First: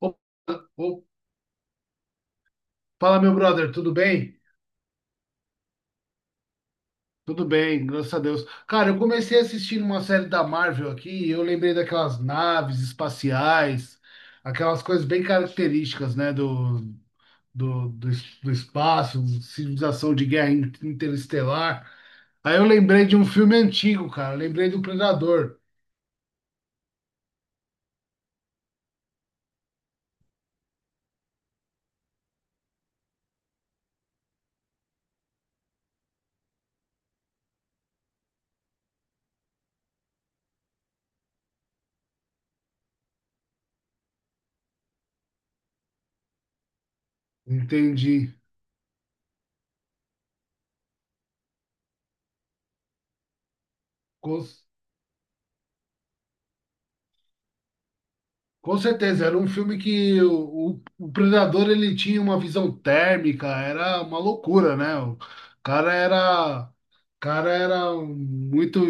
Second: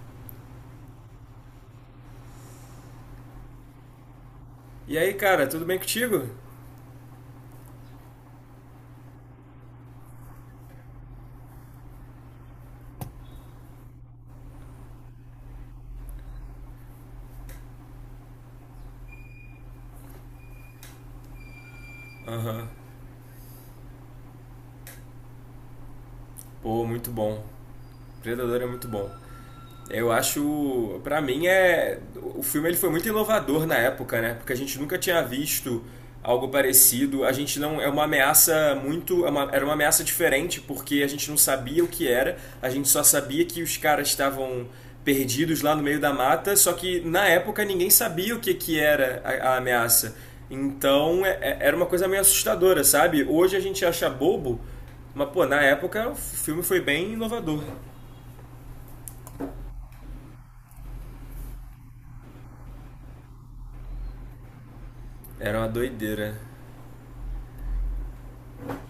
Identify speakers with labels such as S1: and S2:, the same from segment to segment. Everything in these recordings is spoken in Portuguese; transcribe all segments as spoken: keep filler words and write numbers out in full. S1: Ô, ô, fala, meu brother, tudo bem?
S2: E aí, cara, tudo bem contigo?
S1: Tudo bem, graças a Deus. Cara, eu comecei assistindo uma série da Marvel aqui e eu lembrei daquelas naves espaciais, aquelas coisas bem características, né, do, do, do, es- do espaço, civilização de guerra in- interestelar. Aí eu
S2: Aham.
S1: lembrei de um filme antigo, cara, eu lembrei do Predador,
S2: Pô, muito bom. Predador é muito bom. Eu acho, pra mim é, o filme ele foi muito inovador na época, né? Porque a gente nunca tinha visto algo parecido. A gente não é uma ameaça muito, é uma- era uma ameaça diferente porque a gente não sabia o que era. A gente só sabia que os caras estavam perdidos lá no meio da mata, só que na época ninguém
S1: entendi.
S2: sabia o que que era a, a ameaça. Então é- é- era uma coisa meio assustadora, sabe? Hoje a gente acha bobo, mas pô, na época o filme foi bem inovador.
S1: Com certeza, era um filme que o, o- o Predador ele tinha uma visão térmica, era uma loucura, né? O
S2: Era uma
S1: cara
S2: doideira.
S1: era, o cara era muito.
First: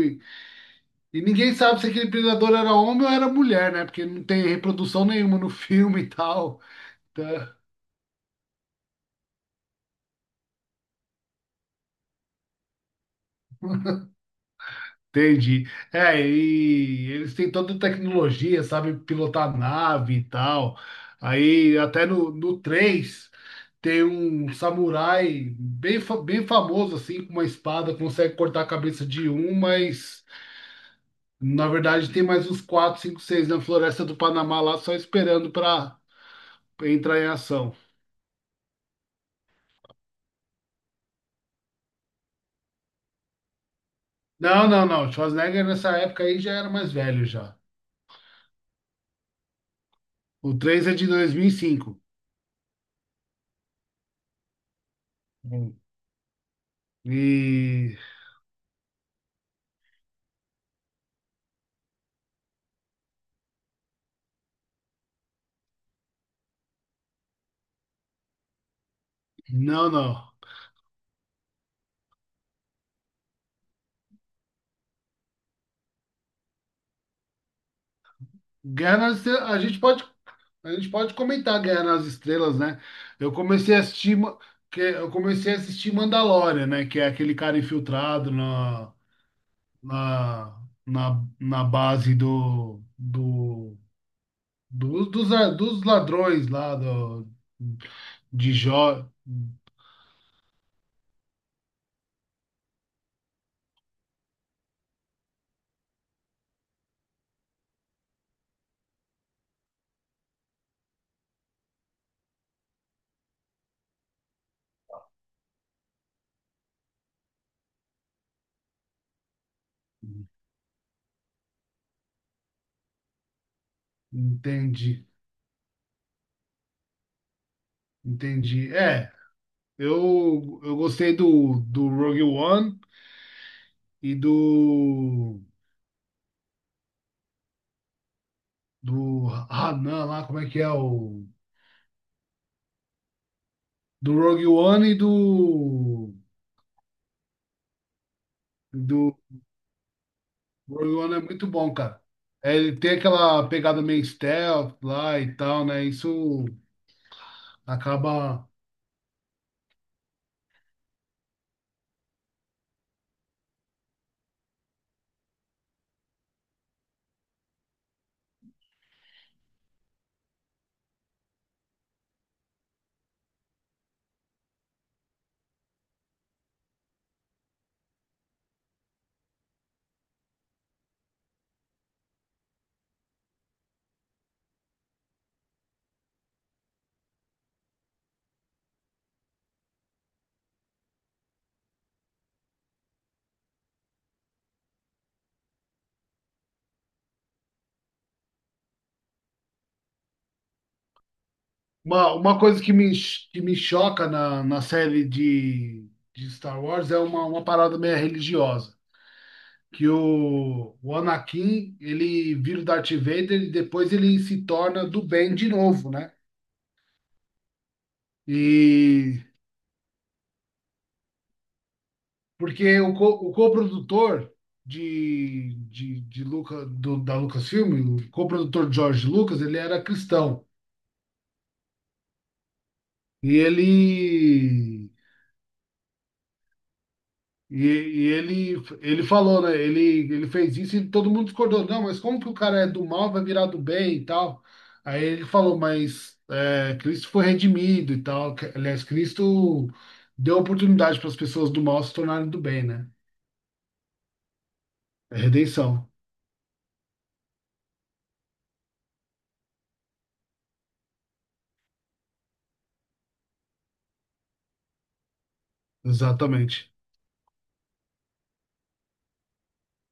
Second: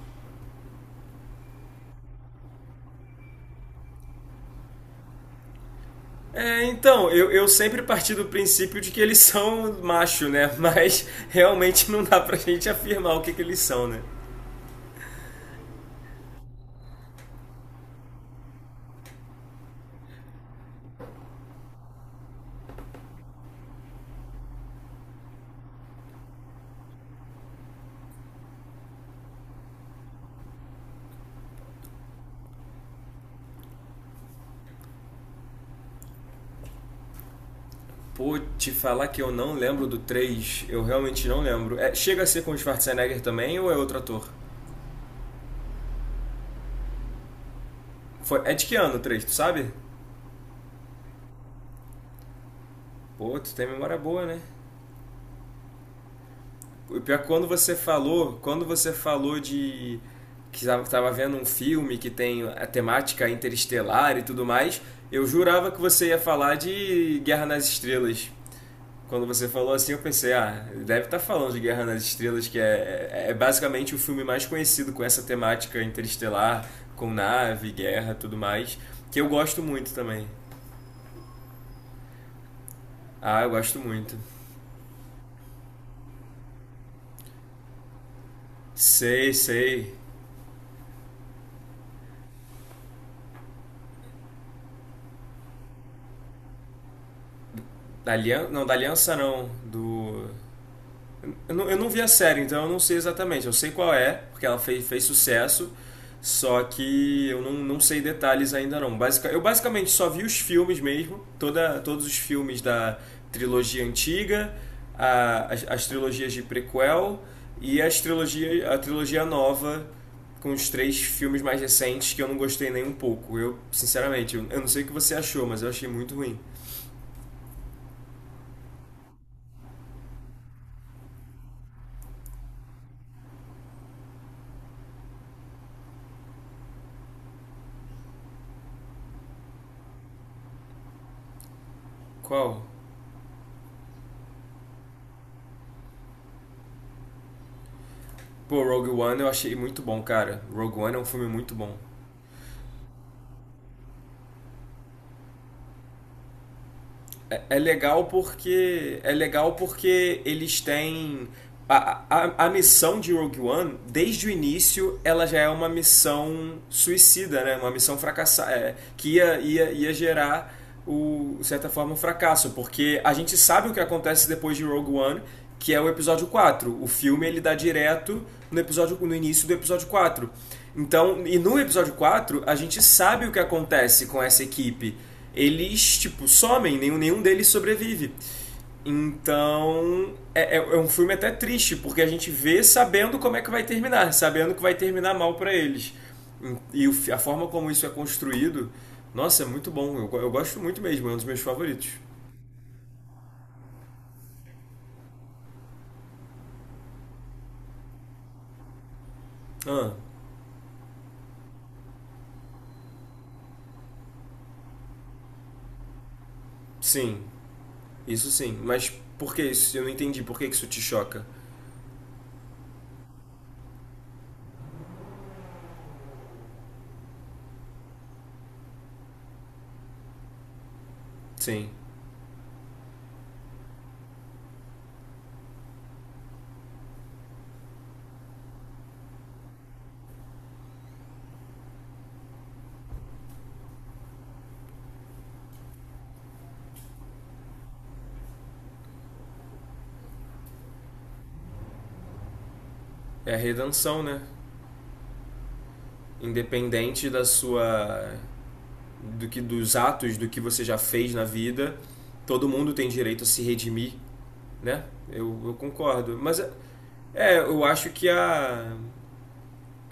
S1: E ninguém sabe se aquele Predador era homem ou era mulher, né? Porque não tem reprodução nenhuma no filme e tal.
S2: É, então,
S1: Então,
S2: eu, eu sempre parti do princípio de que eles são macho, né? Mas realmente não dá pra gente afirmar o que, que eles são, né?
S1: entendi. É, e eles têm toda a tecnologia, sabe, pilotar nave e tal. Aí até no, no três tem um samurai bem, fa- bem famoso, assim, com uma espada, consegue cortar a cabeça de um, mas na verdade tem mais uns quatro, cinco, seis na floresta do Panamá lá só esperando para entrar em ação.
S2: Pô, te falar que eu não lembro do três, eu realmente não lembro. É, chega a ser com o Schwarzenegger também ou é outro ator?
S1: Não, não, não. Schwarzenegger nessa época aí já era mais velho já.
S2: Foi, é de que ano o três? Tu sabe?
S1: O três é de dois mil e cinco.
S2: Pô, tu tem memória boa, né?
S1: Hum.
S2: O pior é que quando você
S1: E.
S2: falou, quando você falou de que estava vendo um filme que tem a temática interestelar e tudo mais, eu jurava que você ia falar de Guerra nas Estrelas. Quando você falou
S1: Não,
S2: assim, eu
S1: não.
S2: pensei, ah, deve estar falando de Guerra nas Estrelas, que é, é, é basicamente o filme mais conhecido com essa temática interestelar, com nave, guerra, tudo mais,
S1: Guerra nas
S2: que eu
S1: Estrelas, a
S2: gosto
S1: gente
S2: muito
S1: pode,
S2: também.
S1: a gente pode comentar Guerra nas Estrelas, né? Eu
S2: Ah, eu
S1: comecei
S2: gosto
S1: a
S2: muito.
S1: assistir, Ma- que eu comecei a assistir Mandalorian, né? Que é aquele cara infiltrado na,
S2: Sei, sei.
S1: na, na, na base do, do, do- dos, a- dos ladrões lá do,
S2: Da aliança,
S1: de
S2: não, da
S1: Jó.
S2: aliança não, do. Eu não, eu não vi a série, então eu não sei exatamente. Eu sei qual é, porque ela fez, fez sucesso, só que eu não, não sei detalhes ainda não. Basica, eu basicamente só vi os filmes mesmo, toda, todos os filmes da trilogia antiga, a- as, as trilogias de prequel e as trilogia, a trilogia nova com os três filmes mais recentes que eu não gostei nem um pouco. Eu, sinceramente, eu, eu não sei o que
S1: Entendi,
S2: você achou, mas eu achei muito ruim.
S1: entendi. É, eu, eu gostei do, do Rogue One e do, do Hanan lá, como é que é o.
S2: Qual?
S1: Do Rogue One e do.
S2: Pô, Rogue
S1: Do
S2: One eu achei muito bom, cara. Rogue One
S1: Rogue
S2: é um
S1: One é
S2: filme
S1: muito
S2: muito
S1: bom,
S2: bom.
S1: cara. É, ele tem aquela pegada meio stealth lá e tal, né? Isso
S2: É, é legal
S1: acaba.
S2: porque é legal porque eles têm a, a, a missão de Rogue One desde o início ela já é uma missão suicida, né? Uma missão fracassada é, que ia, ia, ia gerar o, de certa forma um fracasso, porque a gente sabe o que acontece depois de Rogue One, que é o episódio quatro. O filme ele dá direto no episódio, no início do episódio quatro. Então, e no episódio quatro a gente sabe o que acontece com essa equipe, eles, tipo, somem, nenhum, nenhum deles sobrevive. Então, é, é- é um filme até triste, porque a gente vê sabendo como é que vai terminar, sabendo que vai terminar mal pra eles. E o, a forma como isso é construído, nossa, é muito bom. Eu, eu gosto muito mesmo, é um dos meus favoritos.
S1: Uma, uma coisa que me, que me choca na, na série de, de Star Wars é uma, uma parada meio religiosa. Que
S2: Ah,
S1: o, o Anakin, ele vira o Darth Vader e depois ele se torna do bem de novo, né?
S2: sim, isso sim. Mas
S1: E
S2: por que isso? Eu não entendi. Por que que isso te choca?
S1: Porque o, co, o coprodutor de, de, de Luca, do, da Lucasfilm, o coprodutor George Lucas, ele era cristão.
S2: Sim.
S1: E ele. E, e ele, ele falou, né? Ele, ele fez isso e todo mundo discordou. Não, mas como que o cara é do mal, vai virar do bem e tal? Aí ele falou, mas é, Cristo foi redimido e tal. Que- Aliás, Cristo deu oportunidade para as pessoas do mal se tornarem do bem, né?
S2: É a redenção, né?
S1: É redenção,
S2: Independente da sua, do que, dos atos do que você já fez na vida. Todo mundo tem direito a se redimir, né? Eu, eu concordo. Mas é,
S1: exatamente.
S2: é, eu acho que a,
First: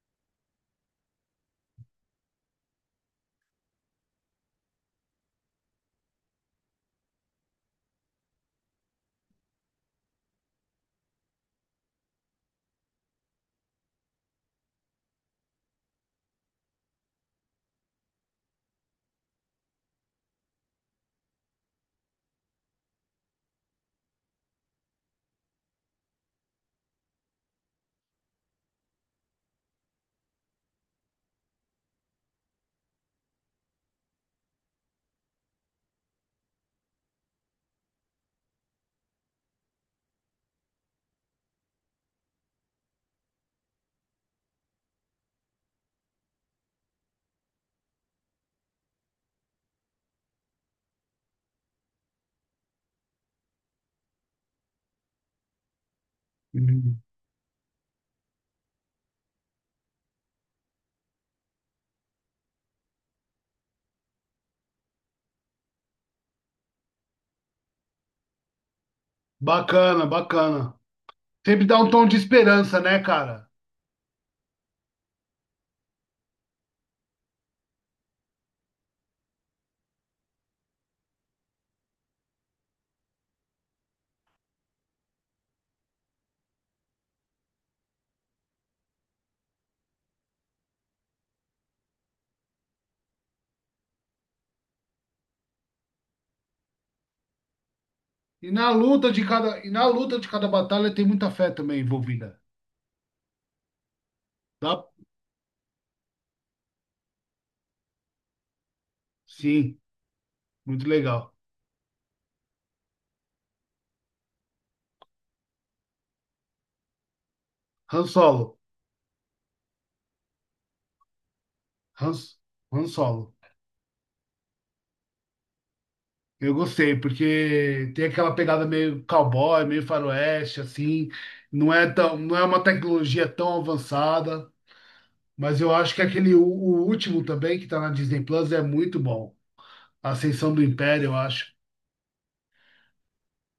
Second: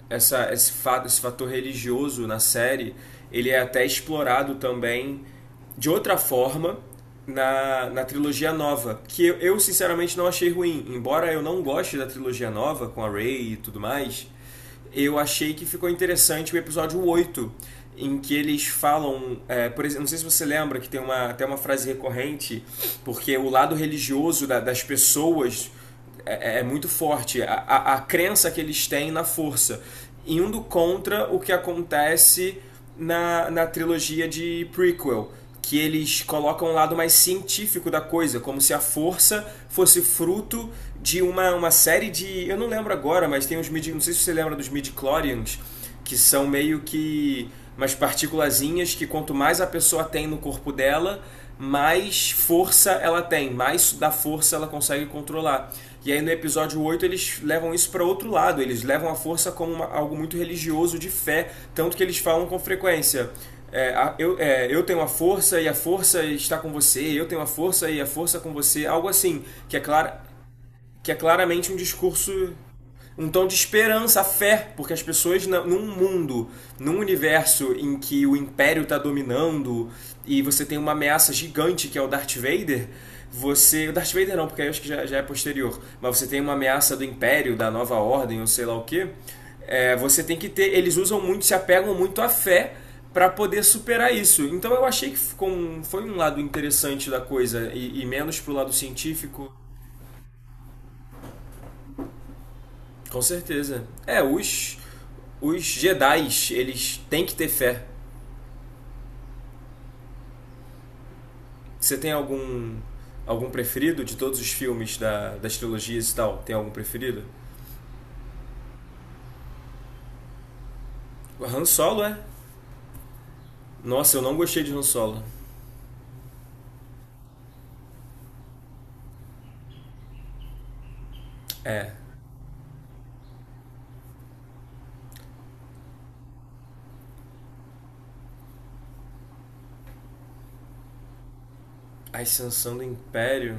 S2: essa, esse, fato, esse fator religioso na série ele é até explorado também de outra forma na, na trilogia nova, que eu, eu sinceramente não achei ruim. Embora eu não goste da trilogia nova com a Rey e tudo mais, eu achei que ficou interessante o episódio oito em que eles falam, é, por exemplo, não sei se você lembra que tem uma, até uma frase recorrente, porque o lado religioso da- das pessoas é, é é muito forte, a, a, a crença que eles têm na força, indo contra o que acontece na, na trilogia de prequel, que eles colocam um lado mais científico da coisa, como se a força fosse fruto de uma, uma série de. Eu não lembro agora, mas tem uns mid. Não sei se você lembra dos midi-chlorians, que são meio que umas partículazinhas que quanto mais a pessoa tem no corpo dela, mais força ela tem, mais da força ela consegue controlar. E aí no episódio oito eles levam isso para outro lado, eles levam a força como uma- algo muito religioso de fé, tanto que eles falam com frequência. é, eu, é, eu tenho a força e a força está com você, eu tenho a força e a força com você, algo assim, que é
S1: Bacana,
S2: claro,
S1: bacana.
S2: que é
S1: Sempre
S2: claramente um
S1: dá um tom de
S2: discurso,
S1: esperança, né,
S2: um tom
S1: cara?
S2: de esperança, fé, porque as pessoas num mundo, num universo em que o império está dominando e você tem uma ameaça gigante que é o Darth Vader, você, o Darth Vader não, porque eu acho que já, já é posterior, mas você tem uma ameaça do império, da nova ordem, ou sei lá o que, é, você tem que ter, eles usam muito, se apegam muito à fé para poder superar isso. Então eu achei que ficou um- foi um lado interessante da coisa e, e menos
S1: E
S2: pro
S1: na
S2: lado
S1: luta de
S2: científico.
S1: cada, e na luta de cada batalha tem muita fé também envolvida.
S2: Com certeza. É, os,
S1: Tá?
S2: os Jedi's eles têm que ter fé.
S1: Sim, muito legal.
S2: Você tem algum, algum preferido de todos os filmes da, das trilogias e tal? Tem algum preferido?
S1: Han Solo,
S2: O Han Solo,
S1: Han,
S2: é?
S1: Han Solo.
S2: Nossa, eu não gostei de Han Solo.
S1: Eu gostei, porque tem aquela pegada meio cowboy, meio faroeste, assim. Não é
S2: É.
S1: tão, não é uma tecnologia tão avançada, mas eu acho que aquele, o, o último também, que tá na Disney Plus, é muito bom. A Ascensão do Império, eu acho.
S2: A Ascensão do Império?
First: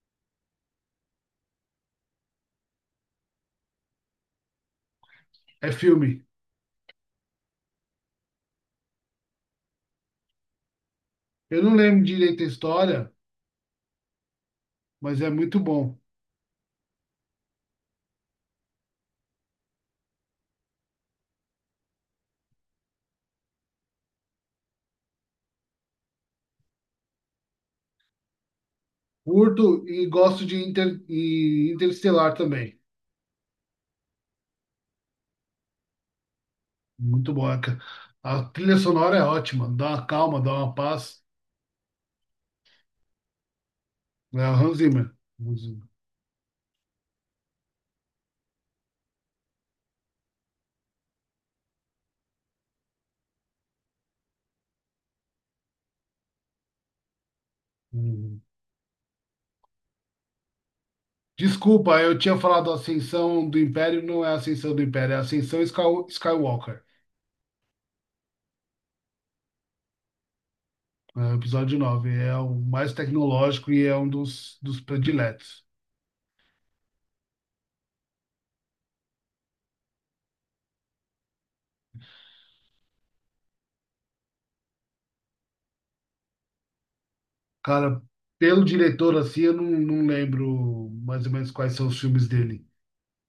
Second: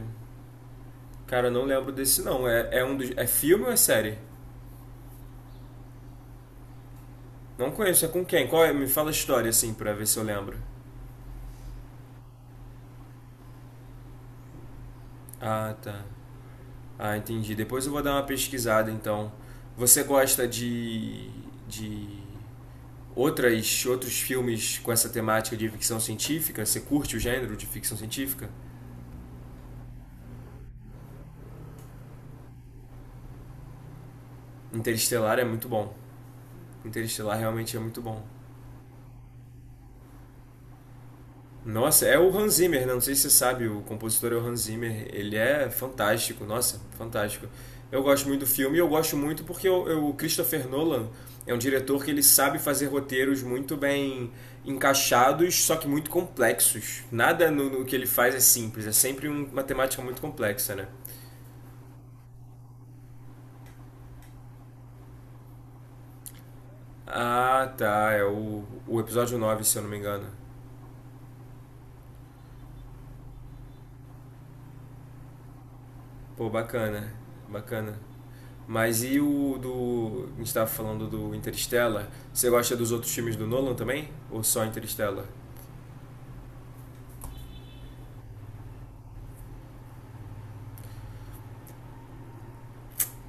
S2: Cara, eu não lembro desse não. É, é um dos, é filme ou é série?
S1: É filme.
S2: Não conheço. É com quem? Qual é? Me fala a história assim pra ver se eu lembro.
S1: Eu não lembro direito a história, mas é muito
S2: Ah,
S1: bom.
S2: tá. Ah, entendi. Depois eu vou dar uma pesquisada então. Você gosta de de outras, outros filmes com essa temática de ficção científica? Você curte o gênero de ficção científica?
S1: Curto e gosto de Inter, e Interestelar também.
S2: Interestelar é muito bom.
S1: Muito
S2: Interestelar
S1: bom. A,
S2: realmente
S1: ca-
S2: é muito bom.
S1: a trilha sonora é ótima, dá uma calma, dá uma paz.
S2: Nossa, é o Hans Zimmer, né? Não sei se você sabe, o compositor é o
S1: É o
S2: Hans
S1: Hans
S2: Zimmer.
S1: Zimmer.
S2: Ele
S1: Hans
S2: é
S1: Zimmer.
S2: fantástico, nossa, fantástico. Eu gosto muito do filme e eu gosto muito porque eu, eu- o Christopher Nolan é um diretor que ele sabe fazer roteiros muito bem encaixados, só que muito complexos. Nada no, no que ele faz é
S1: Uhum.
S2: simples, é sempre um- uma temática muito complexa, né?
S1: Desculpa, eu tinha falado Ascensão do Império, não é Ascensão do Império, é Ascensão Sky- Skywalker.
S2: Ah, tá. É o, o episódio nove, se eu não me engano.
S1: É o episódio nove. É o mais tecnológico e é um dos, dos prediletos.
S2: Pô, bacana. Bacana. Mas e o do. A gente tava falando do Interstellar. Você gosta dos outros filmes do Nolan também? Ou só Interstellar?
S1: Cara, pelo diretor assim, eu não, não lembro mais ou menos quais são os filmes dele.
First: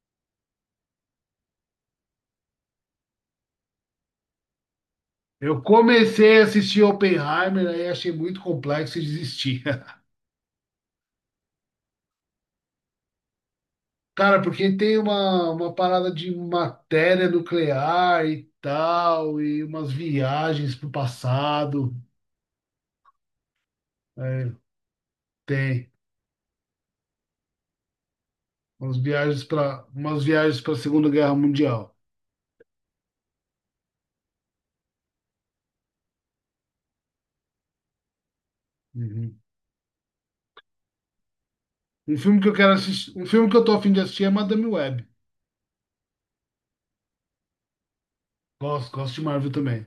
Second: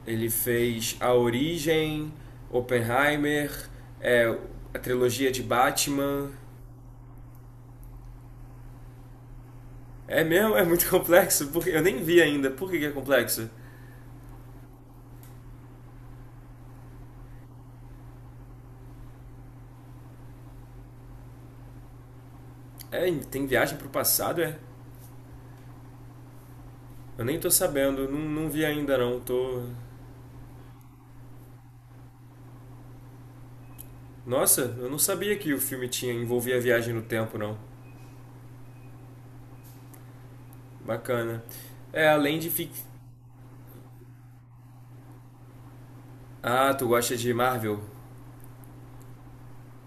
S2: Ele fez A Origem, Oppenheimer, é, a trilogia de
S1: Eu
S2: Batman.
S1: comecei a assistir Oppenheimer, aí achei muito complexo e desisti.
S2: É mesmo? É muito complexo? Porque eu nem vi ainda. Por que que é complexo?
S1: Cara, porque tem uma, uma parada de matéria nuclear e tal, e umas viagens pro passado.
S2: É, tem viagem pro passado,
S1: É,
S2: é?
S1: tem
S2: Eu nem tô sabendo. Não, não vi ainda
S1: umas
S2: não.
S1: viagens
S2: Tô.
S1: para umas viagens para a Segunda Guerra Mundial.
S2: Nossa, eu não sabia que o filme tinha envolvia viagem no tempo, não.
S1: Uhum.
S2: Bacana. É,
S1: Um
S2: além
S1: filme que
S2: de
S1: eu
S2: fic...
S1: quero assistir, um filme que eu tô a fim de assistir é Madame Web.
S2: Ah, tu gosta de Marvel?
S1: Gosto, gosto de Marvel também.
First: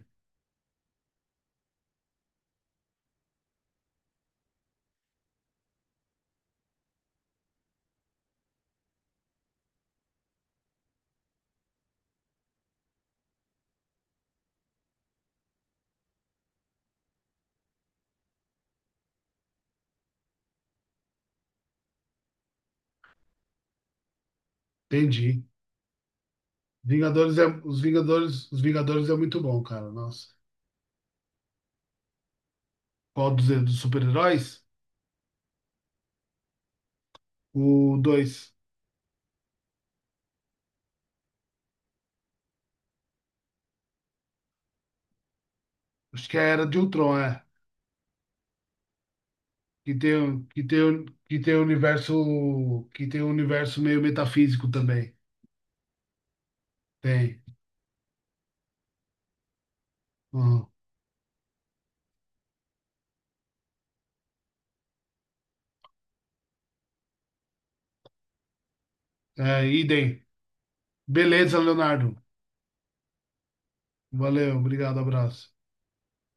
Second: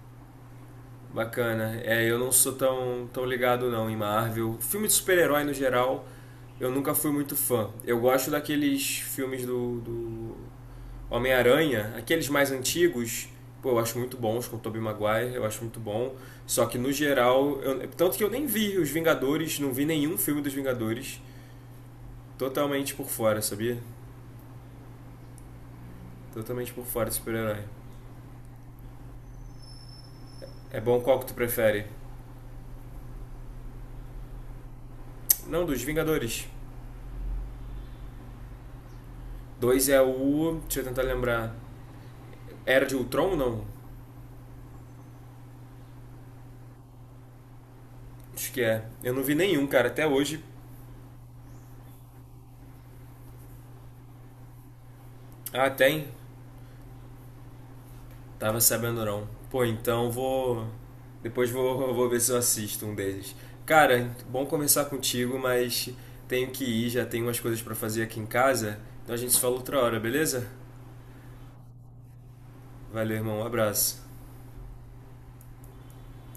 S2: Bacana. É, eu não sou tão, tão ligado não em Marvel. Filme de super-herói no geral, eu nunca fui muito fã. Eu gosto daqueles filmes do, do Homem-Aranha, aqueles mais antigos. Pô, eu acho muito bons, com o Tobey Maguire, eu acho muito bom. Só que no geral, eu- tanto que eu nem vi os Vingadores, não vi nenhum filme dos Vingadores. Totalmente por fora, sabia?
S1: Entendi.
S2: Totalmente por fora de
S1: Vingadores é,
S2: super-herói.
S1: os Vingadores, os Vingadores é muito bom, cara. Nossa.
S2: É bom, qual que tu prefere?
S1: Qual dos, dos super-heróis?
S2: Não, dos Vingadores.
S1: O dois.
S2: Dois é o. Deixa eu tentar lembrar. Era de Ultron, não?
S1: Acho que era de Ultron, é.
S2: Acho que é. Eu não vi nenhum, cara,
S1: Que
S2: até
S1: tem,
S2: hoje.
S1: o- que tem, o- que tem o universo. Que tem o universo meio metafísico também.
S2: Ah, tem?
S1: Tem.
S2: Tava sabendo não. Pô, então vou.
S1: Uhum.
S2: Depois vou, vou ver se eu assisto um deles. Cara, bom conversar contigo, mas tenho que ir, já tenho umas coisas pra fazer aqui em casa. Então a gente se fala
S1: É,
S2: outra hora,
S1: idem.
S2: beleza?
S1: Beleza, Leonardo.
S2: Valeu, irmão, um abraço.
S1: Valeu, obrigado, abraço.